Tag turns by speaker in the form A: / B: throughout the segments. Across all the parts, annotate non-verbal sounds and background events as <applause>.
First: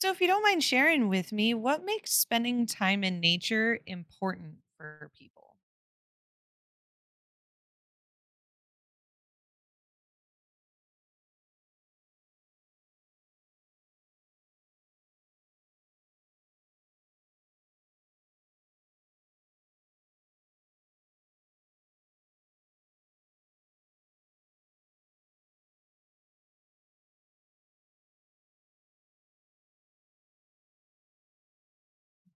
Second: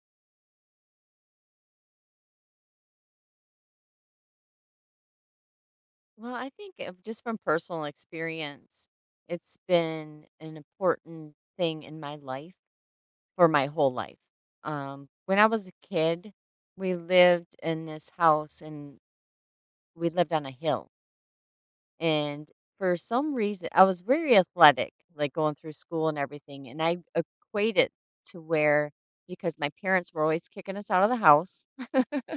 A: So, if you don't mind sharing with me, what makes spending time in nature important for people?
B: Well, I think just from personal experience, it's been an important thing in my life for my whole life. When I was a kid, we lived in this house and we lived on a hill. And for some reason, I was very athletic, like going through school and everything. And I equate it to where, because my parents were always kicking us out of the house.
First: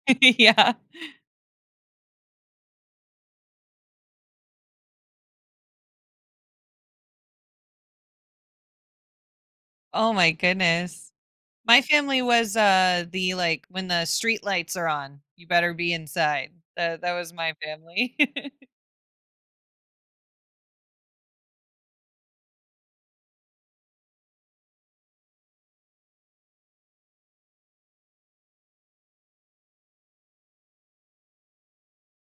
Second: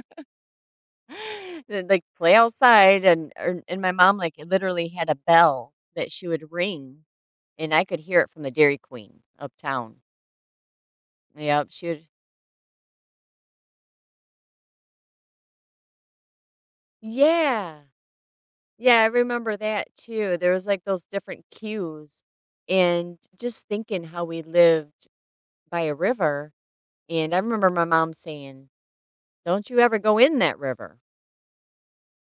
A: <laughs> Yeah.
B: <gasps> <laughs> Then, like, play outside and and my mom, like, literally had a bell that she would ring, and I could hear it from the Dairy Queen uptown.
A: Oh my goodness.
B: Yep,
A: My
B: she would.
A: family was the like when the street lights are on, you better be inside. That was my
B: Yeah.
A: family. <laughs>
B: Yeah, I remember that too. There was, like, those different cues, and just thinking how we lived by a river, and I remember my mom saying, "Don't you ever go in that river."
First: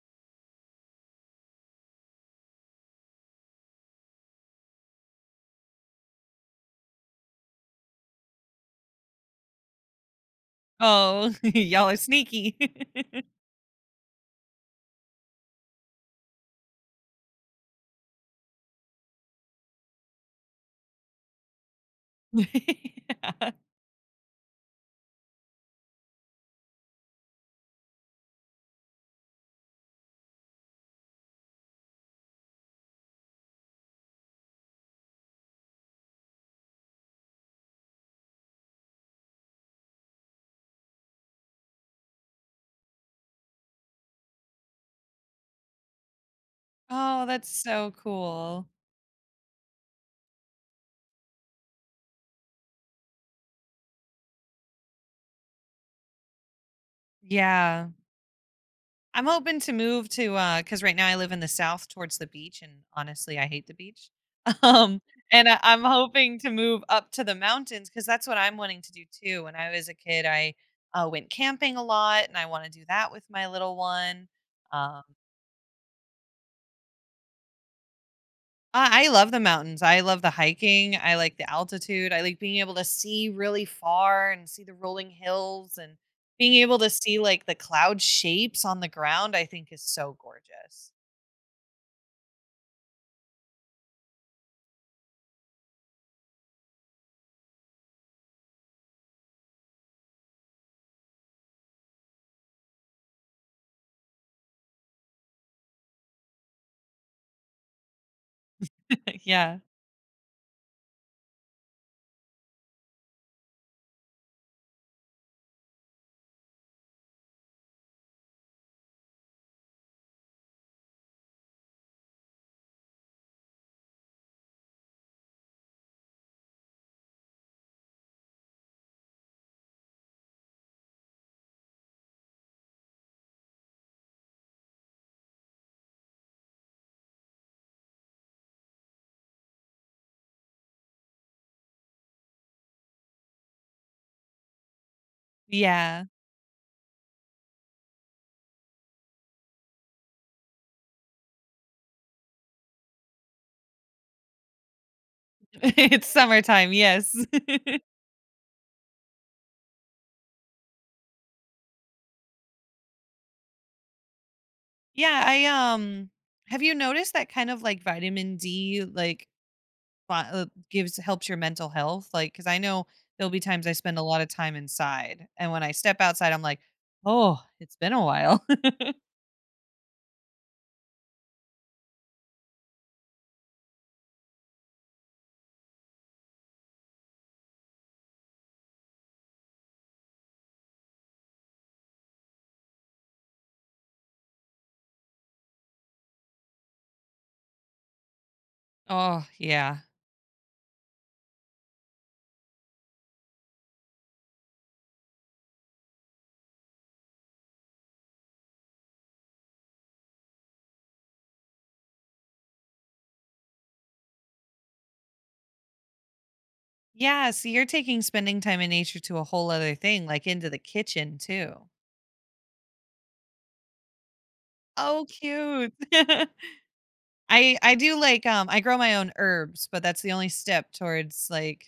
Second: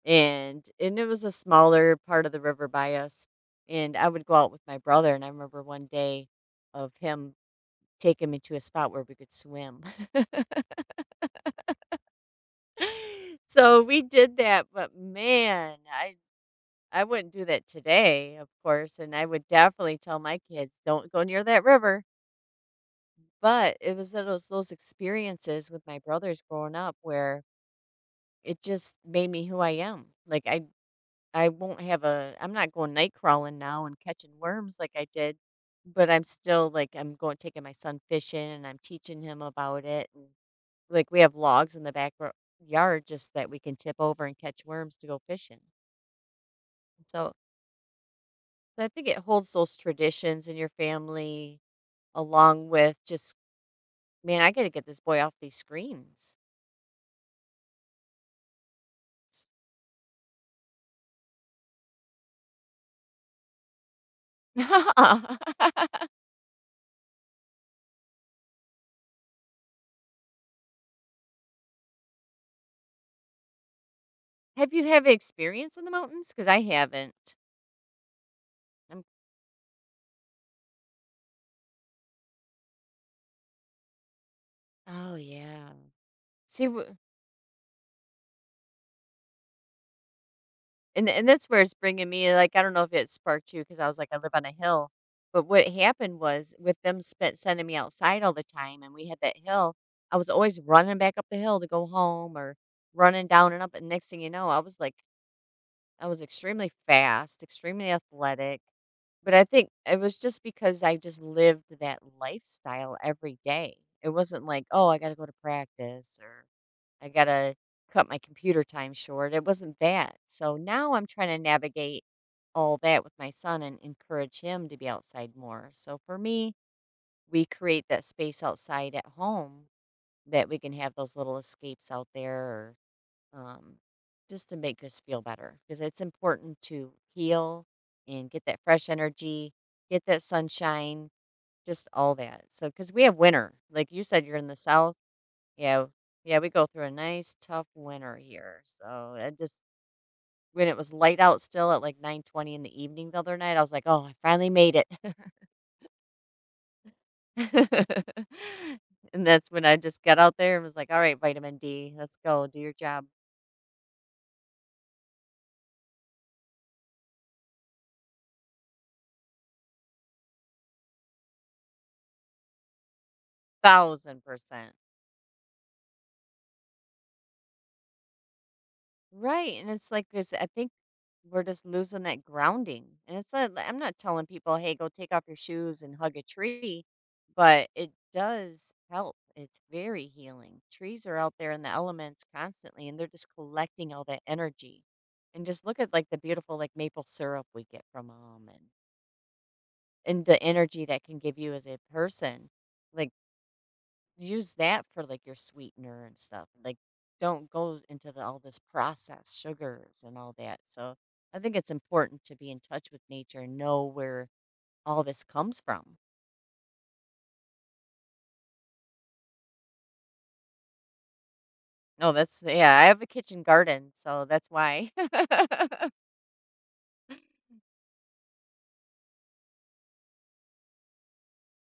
B: And it was a smaller part of the river by us, and I would go out with my brother, and I remember one day of him taking me to a spot where we could swim. <laughs>
A: Oh, <laughs> y'all are sneaky. <laughs>
B: So, we did that, but man, I wouldn't do that today, of course, and I would definitely tell my kids, "Don't go near that river."
A: <laughs> Yeah.
B: But it was those experiences with my brothers growing up where it just made me who I am. Like, I won't have a I'm not going night crawling now and catching worms like I did, but I'm still like I'm going taking my son fishing and I'm teaching him about it, and like we have logs in the back yard just that we can tip over and catch worms to go fishing. And
A: Oh,
B: so,
A: that's so cool.
B: so I think it holds those traditions in your family along with just man, I got to get this boy off these screens.
A: Yeah. I'm hoping to move to because right now I live in the South towards the beach, and honestly, I hate the beach. <laughs> Um, and I
B: <laughs>
A: I'm hoping to move up to the mountains because that's what I'm wanting to do too. When I was a kid, I went camping a lot, and I wanna do that with my little one.
B: Have you
A: Um,
B: have experience in the mountains? Because I haven't. I'm,
A: I love the mountains. I love the hiking. I like the altitude. I like being able to see really far and see the rolling
B: oh yeah.
A: hills and being
B: See,
A: able to
B: wh-
A: see like the cloud shapes on the ground, I think is so gorgeous.
B: And that's where it's bringing me, like, I don't know if it sparked you because I was like, I live on a hill, but what happened was with them spent sending me outside all the time and we had that hill, I was always running back up the hill to go home or running down and up, and next thing you know, I was like I was extremely fast, extremely athletic,
A: <laughs>
B: but I
A: Yeah.
B: think it was just because I just lived that lifestyle every day. It wasn't like, "Oh, I gotta go to practice," or I gotta cut my computer time short. It wasn't bad. So now I'm trying to navigate all that with my son and encourage him to be outside more. So for me, we create that space outside at home that we can have those little escapes out there, or, just to make us feel better because it's important to heal and get that fresh energy, get that sunshine, just all that. So because we have winter, like you said, you're in the south, yeah,
A: Yeah.
B: yeah, we go through a nice tough winter here. So I just when it was light out still at like 9:20 in the evening the other night, I was like, "Oh, I finally made it."
A: <laughs> It's summertime, yes. <laughs>
B: <laughs> And that's when I just got out there and was like, "All right, vitamin D, let's go do your job."
A: Yeah, I, um have you noticed that kind of, like, vitamin D, like, fi gives helps your mental health? Like, because I know there'll be times I spend a lot
B: Thousand
A: of time
B: percent.
A: inside, and when I step outside, I'm like, "Oh, it's been a while." <laughs>
B: Right. And it's like, because I think we're just losing that grounding. And it's not, I'm not telling people, hey, go take off your shoes and hug a tree, but it does help. It's very healing. Trees are out there in the elements constantly and they're just collecting all that energy. And just look at like the beautiful, like maple syrup we get from them,
A: Oh, yeah.
B: and the energy that can give you as a person. Like use that for, like, your sweetener and stuff, like, don't go into the all this processed sugars and all that, so I think it's important to be in touch with nature and know where all this comes from.
A: Yeah, so you're taking spending time in nature to a whole other thing, like, into the kitchen too.
B: No, that's yeah, I have a kitchen garden, so that's why.
A: Oh, cute.
B: <laughs>
A: <laughs> I do like, I grow my own herbs, but that's the only step towards, like,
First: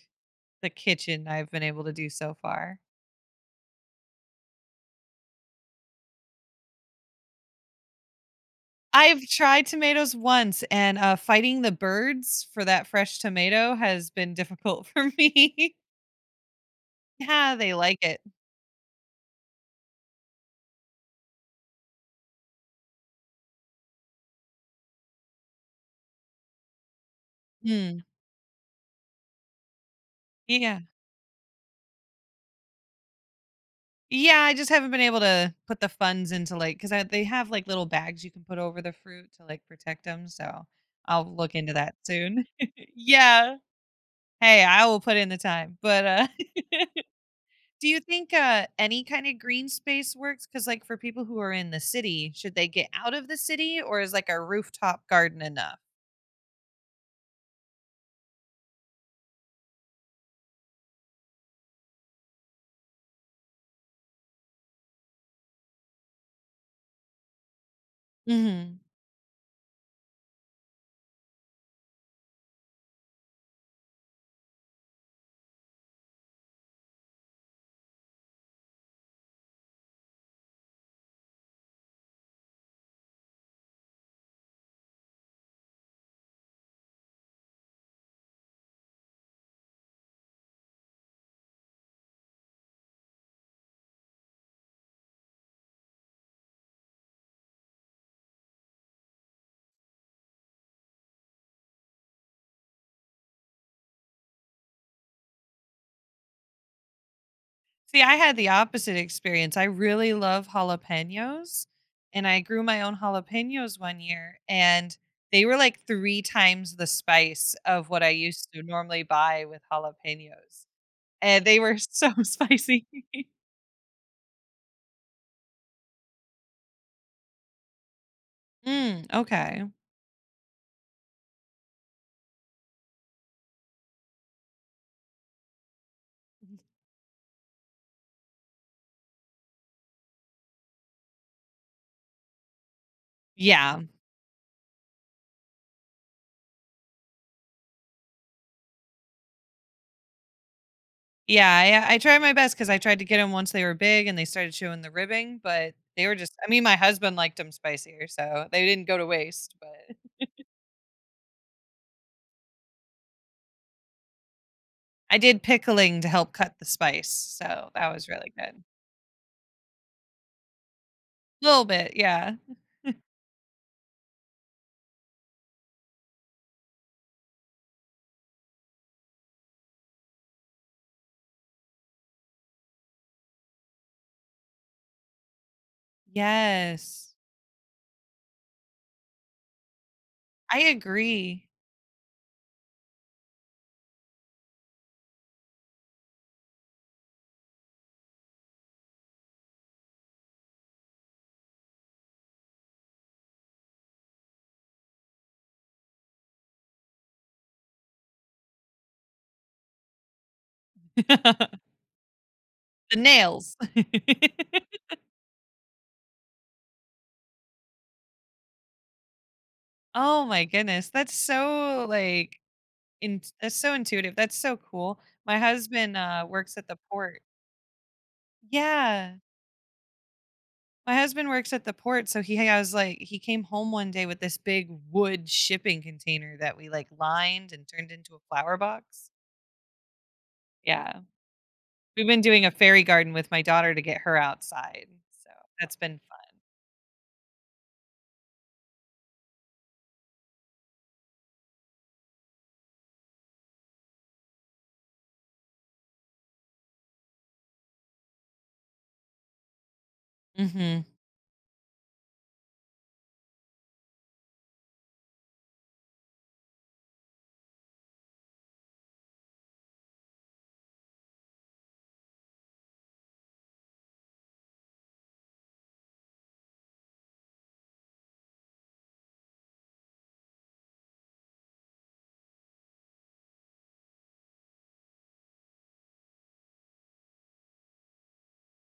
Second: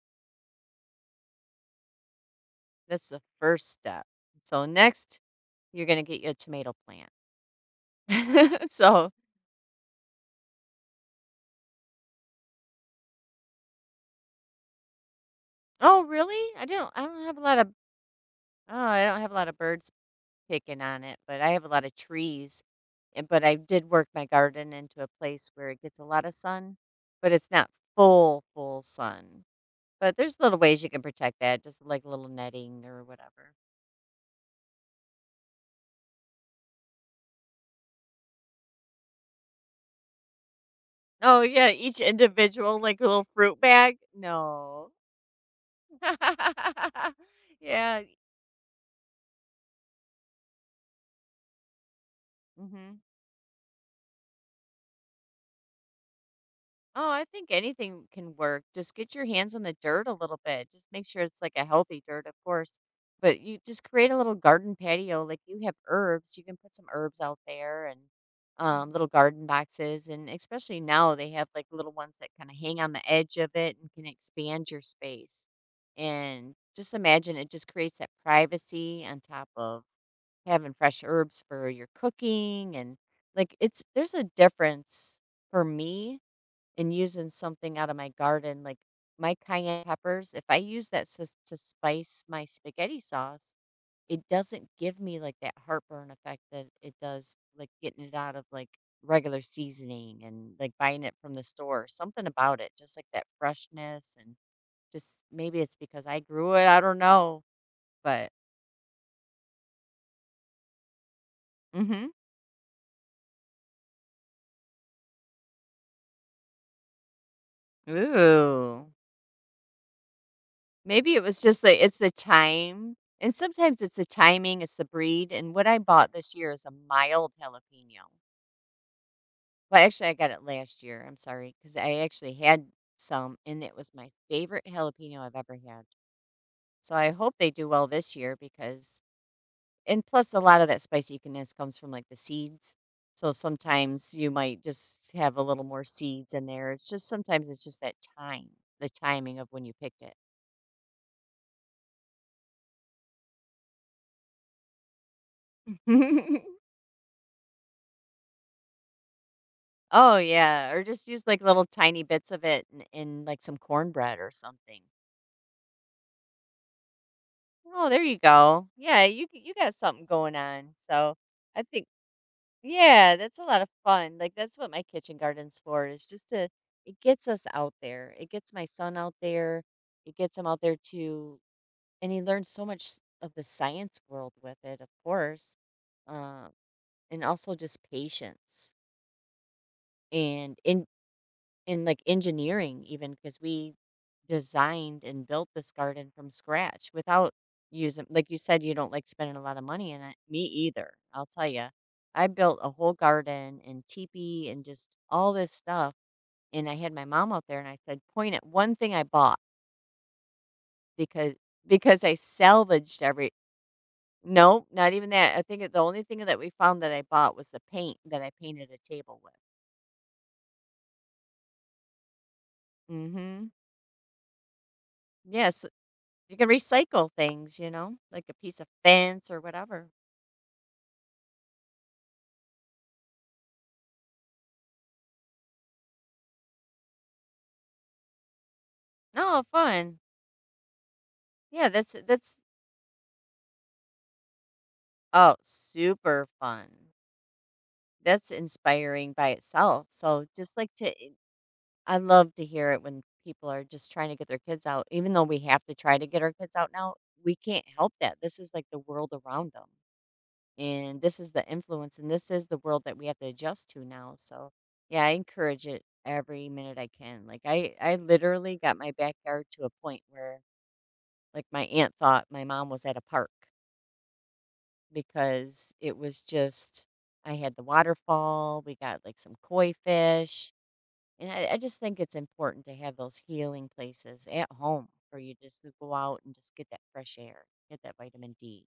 A: the kitchen I've been able to do so far.
B: That's the first step. So next, you're gonna get you a tomato plant. <laughs> So
A: I've tried tomatoes once, and, fighting the birds for that fresh tomato has been difficult <laughs> for me.
B: oh, really? I don't have a
A: Yeah,
B: lot of
A: they like it.
B: oh, I don't have a lot of birds picking on it, but I have a lot of trees. Eh, but I did work my garden into a place where it gets a lot of sun, but it's not
A: Hmm.
B: full, full sun. But there's little
A: Yeah.
B: ways you can protect that, just like a little netting or whatever.
A: Yeah, I just haven't been able to put the funds into, like, cause they have, like, little bags you can put over the fruit to, like, protect them. So I'll
B: Oh
A: look
B: yeah,
A: into that
B: each
A: soon.
B: individual
A: <laughs>
B: like a little
A: Yeah.
B: fruit bag.
A: Hey, I
B: No.
A: will put in the time, but, <laughs>
B: <laughs>
A: Do you
B: Yeah.
A: think, any kind of green space works? Because, like, for people who are in the city, should they get
B: Mhm.
A: out of the city, or is, like, a rooftop garden enough?
B: Oh, I think anything can work. Just get your hands on the dirt a little bit. Just make sure it's like a healthy dirt, of course. But you just create a little garden patio. Like you have herbs, you can put some herbs out there and
A: Mhm.
B: little garden boxes. And especially now, they have like little ones that kind of hang on the edge of it and can expand your space. And just imagine it just creates that privacy on top of having fresh herbs for your cooking. And like it's, there's a difference for me and using something out of my garden, like my cayenne peppers, if I use that to, spice my spaghetti sauce, it doesn't give me like that heartburn effect that it does, like getting it out of like regular seasoning and like buying it from the store. Something about it, just like that freshness, and just maybe it's because I grew it. I don't know,
A: See, I
B: but
A: had the opposite experience. I really love jalapenos,
B: mm-hmm.
A: and I grew my own jalapenos one year, and they were, like, 3 times the spice of what I used to
B: Ooh.
A: normally buy with jalapenos,
B: Maybe it was
A: and they
B: just
A: were
B: like it's
A: so
B: the
A: <laughs> spicy.
B: time,
A: <laughs>
B: and sometimes it's the timing, it's the breed, and what I bought this year is a mild jalapeno.
A: Mm, okay.
B: Well, actually, I got it last year. I'm sorry, because I actually had some, and it was my favorite jalapeno I've ever had. So I hope they do well this year because, and plus, a lot of that spiciness comes from like the seeds. So
A: Yeah.
B: sometimes you might just have a little more seeds in there. It's just sometimes it's just that time, the timing of when you picked it.
A: Yeah, I tried my best because I tried to get them once they were big and they started showing the ribbing, but they were just I
B: <laughs>
A: mean, my husband liked them spicier, so they didn't go to waste, but
B: Oh yeah, or just use like little tiny bits of it in, like some cornbread or something.
A: I did pickling to help cut the spice, so
B: Oh,
A: that
B: there
A: was
B: you
A: really good.
B: go. Yeah, you g- you got something going on. So
A: A
B: I
A: little
B: think
A: bit, yeah.
B: yeah, that's a lot of fun. Like that's what my kitchen garden's for. Is just to it gets us out there. It gets my son out there. It gets him out there too, and he learns so much s- of the science world with it, of course, um,
A: Yes.
B: and also just patience and
A: I agree.
B: in like engineering even because we designed and built this garden from scratch without using like you said you don't like spending a lot of money in it. Me either, I'll tell you, I built a whole garden and teepee and just all this stuff, and I had my mom out there and I said point at one thing I bought. Because
A: <laughs>
B: I
A: The
B: salvaged every
A: nails. <laughs>
B: no not even that I think it- the only thing that we found that I bought was the paint that I painted a table with.
A: Oh my goodness, that's so, like, int
B: Mm-hmm.
A: that's so intuitive, that's so cool. My
B: Yes.
A: husband,
B: You can
A: works at the
B: recycle
A: port.
B: things, you know, like a piece of
A: Yeah.
B: fence or whatever.
A: My husband works at the port, so he has like he came home one day with this big wood shipping container that we like lined and turned into a flower box.
B: No, fun.
A: Yeah.
B: Yeah, that's
A: We've been
B: that's
A: doing a fairy garden with my daughter to get her outside. So
B: oh,
A: that's been
B: super fun. That's inspiring by itself. So just like to eh, I love to hear it when people are just trying to get their kids out. Even though we have to try to get our kids out now, we can't help that. This is like the world around them.
A: fun. Hmm.
B: And this is the influence and this is the world that we have to adjust to now. So yeah, I encourage it every minute I can. Like I literally got my backyard to a point where like, my aunt thought my mom was at a park because it was just I had the waterfall, we got, like, some koi fish, and I just think it's important to have those healing places at home where you just go out and just get that fresh air, get that vitamin D.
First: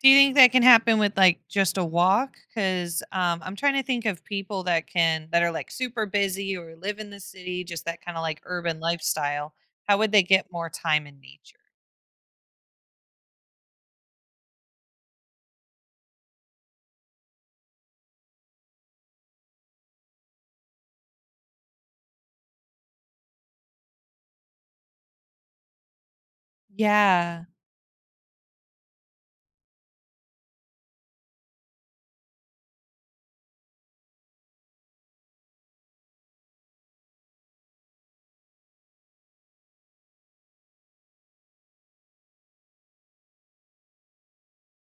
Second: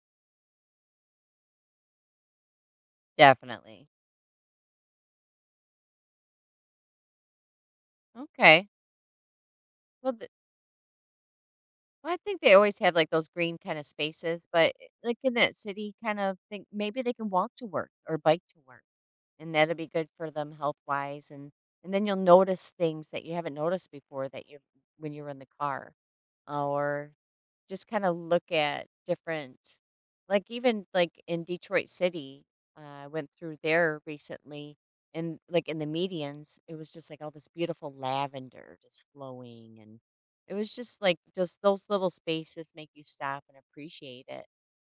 A: Do you think that can happen with like just a walk? Cause I'm trying to
B: Definitely.
A: think of people that can, that are like super busy or live in the city, just that kind of like
B: Okay.
A: urban lifestyle. How would
B: Well,
A: they
B: th
A: get more time in nature?
B: well, I think they always have, like, those green kinda spaces, but, eh, like, in that city kind of thing, maybe they can walk to work or bike to work. And that'll be good for them health-wise, and then you'll notice things that you haven't noticed before that you when you were in the car. Or
A: Yeah.
B: just kinda look at different like, even, like, in Detroit City, I went through there recently, and, like, in the medians, it was just, like, all this beautiful lavender just flowing, and it was just, like, just those little spaces make you stop and appreciate it.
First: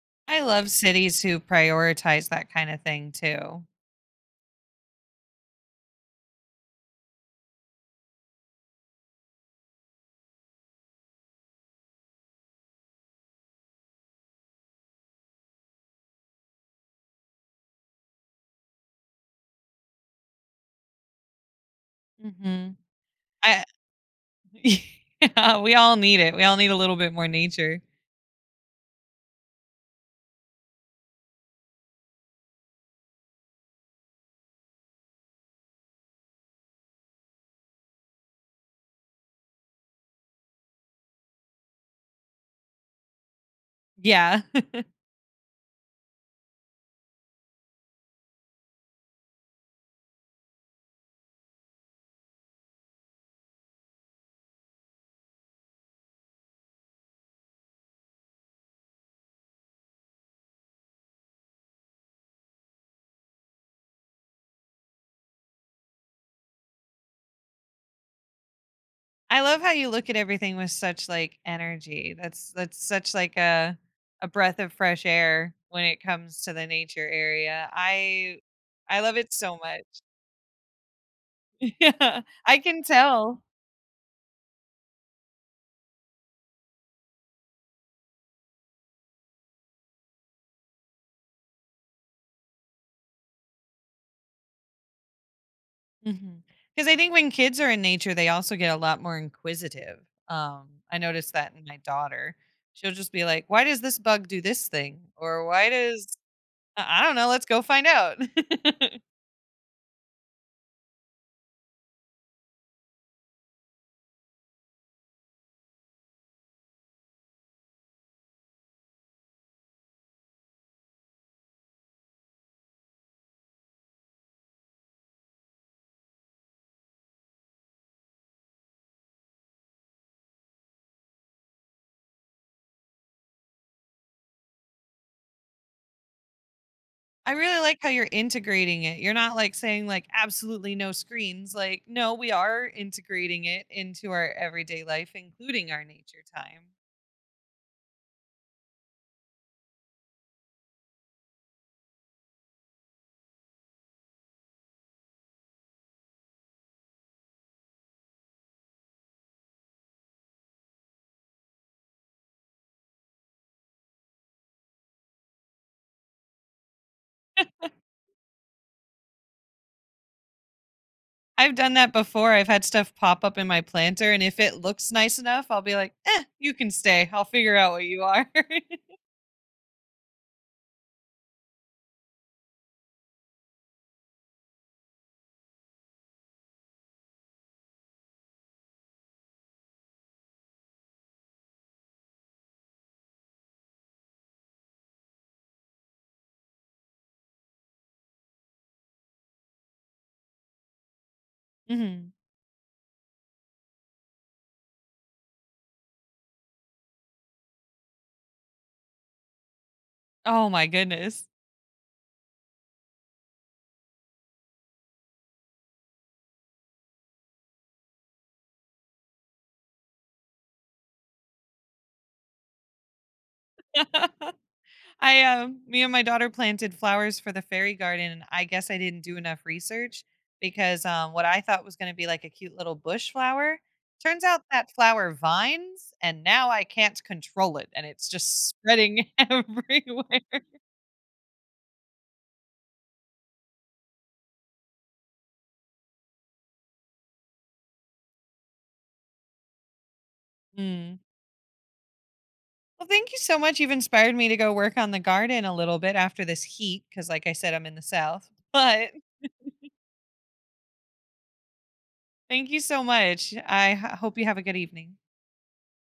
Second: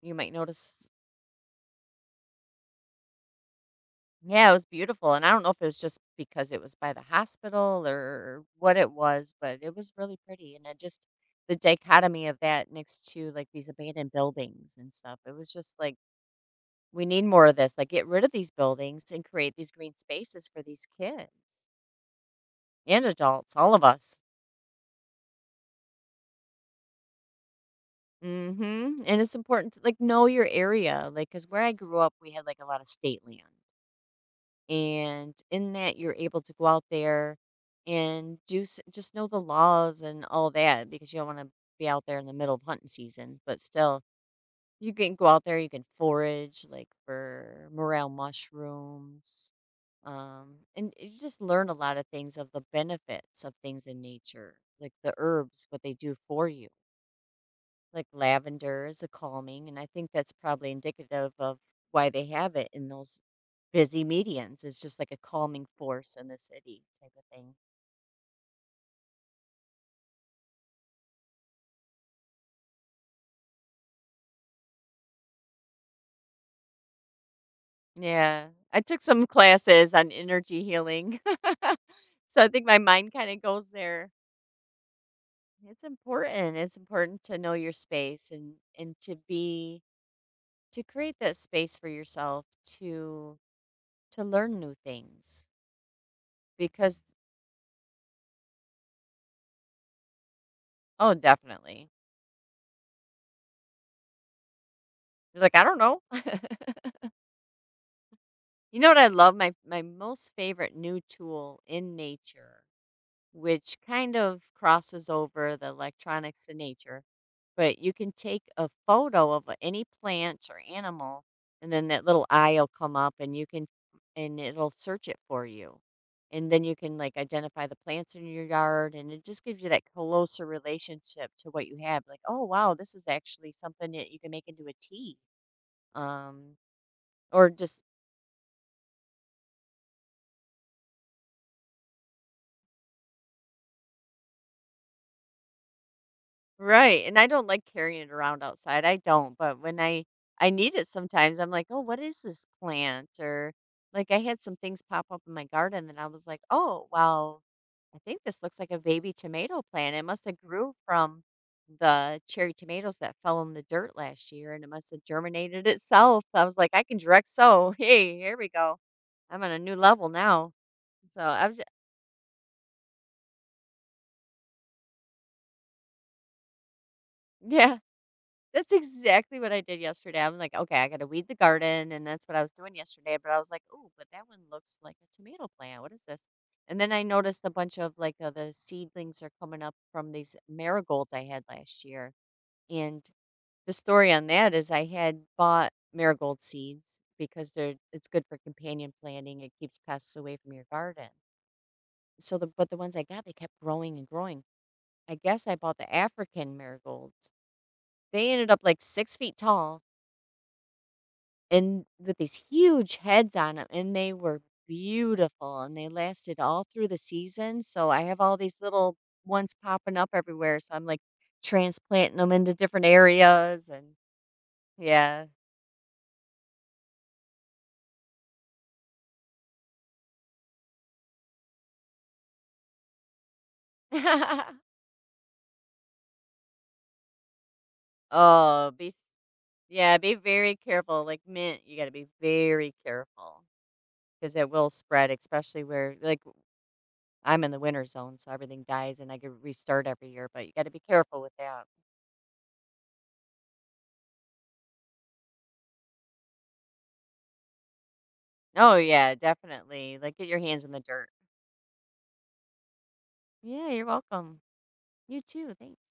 B: You might
A: I love
B: notice.
A: cities who prioritize that kind of thing too.
B: Yeah, it was beautiful, and I don't know if it was just because it was by the hospital or what it was, but it was really pretty, and it just the dichotomy of that next to, like, these abandoned buildings and stuff, it was just like, "We need more of this, like, get rid of these buildings and create these green spaces for these kids
A: Mhm.
B: and adults,
A: I
B: all of us."
A: <laughs> yeah, we all need it. We all need a little bit more nature.
B: Mhm, and it's important to, like, know your area, like because where I grew up, we had, like, a lot of state land, and in that you're able to go out there and do just know the laws and all that because you don't want to be out there in the middle of hunting season, but still
A: Yeah. <laughs>
B: you can go out there, you can forage like for morel mushrooms, and you just learn a lot of things of the benefits of things in nature, like the herbs, what they do for you. Like lavender is a calming, and I think that's probably indicative of why they have it in those busy medians. It's just like a calming force in the city type of thing.
A: I love how you look at everything with such like energy. That's such like a breath of fresh air when it comes to the nature area.
B: Yeah. I
A: I
B: took
A: love
B: some
A: it so
B: classes
A: much.
B: on energy healing.
A: <laughs> Yeah.
B: <laughs> So I
A: I
B: think my
A: can
B: mind kind of
A: tell.
B: goes there. It's important. It's important to know your space and to be to create that space for yourself to to learn new things
A: Because I
B: because
A: think when kids are in nature, they also get a lot more inquisitive. I
B: oh,
A: noticed that in my
B: definitely.
A: daughter. She'll just be like, "Why does this bug do this thing?"
B: You're
A: Or,
B: like, I
A: "Why
B: don't know.
A: does I don't know, let's go find out." <laughs>
B: You know what I love? My most favorite new tool in nature, which kind of crosses over the electronics to nature, but you can take a photo of any plant or animal, and then that little eye will come up, and you can and it'll search it for you. And then you can like identify the plants in your yard, and it just gives you that closer relationship to what you have. Like, oh wow, this is actually something that you can make into a tea. Um,
A: I
B: or
A: really like
B: just
A: how you're integrating it. You're not, like, saying, like, "Absolutely no screens." Like, no, we are integrating it into our everyday life, including our nature time.
B: right, and I don't like carrying it around outside, I don't, but when I need it sometimes, I'm like, "Oh, what is this plant?" Or, like, I had some things pop up in my garden that I was like, "Oh, well, I think this looks like a baby tomato plant, it must have grew from the cherry tomatoes that fell in the dirt last year, and it must have germinated itself." I was like, "I can direct sow. <laughs> Hey, here we go. I'm on a new level now." So, I
A: I've
B: am just
A: done that before. I've had stuff pop up in my planter, and if it looks nice enough, I'll be like, "Eh, you can stay. I'll
B: <laughs>
A: figure out
B: yeah.
A: what you are."
B: That's
A: <laughs>
B: exactly what I did yesterday. I'm like, okay, I got to weed the garden. And that's what I was doing yesterday. But I was like, oh, but that one looks like a tomato plant. What is this? And then I noticed a bunch of like the seedlings are coming up from these marigolds I had last year. And the story on that is I had bought marigold seeds because they're it's good for companion planting. It keeps pests away from your garden.
A: Mhm.
B: So the but the ones I got, they kept growing and growing. I guess I bought the African marigolds. They ended up like 6 feet tall,
A: Oh my goodness.
B: and with these huge heads on them, and they were beautiful, and they lasted all through the season, so I have all these little ones popping up everywhere, so I'm, like, transplanting them into different areas and
A: <laughs> I,
B: yeah.
A: um me and my daughter planted flowers for the fairy garden, and I guess I didn't do enough research because, what I thought was gonna be, like, a cute little bush flower, turns out
B: <laughs>
A: that flower vines, and now I can't control it, and it's just
B: Oh, be
A: spreading <laughs>
B: yeah,
A: everywhere.
B: be very careful, like mint, you gotta be very careful because it will spread, especially where like, I'm in the winter zone, so everything dies and I could restart every year, but you gotta be
A: Mm.
B: careful with that.
A: Well, thank you so much. You've inspired me to go work on the garden a little bit after this heat, because like I said, I'm in the South, <laughs>
B: Oh,
A: but
B: yeah, definitely, like, get your hands in the dirt.
A: thank you so much.
B: Yeah,
A: I
B: you're
A: h hope you have
B: welcome.
A: a good evening.
B: You too. Thanks.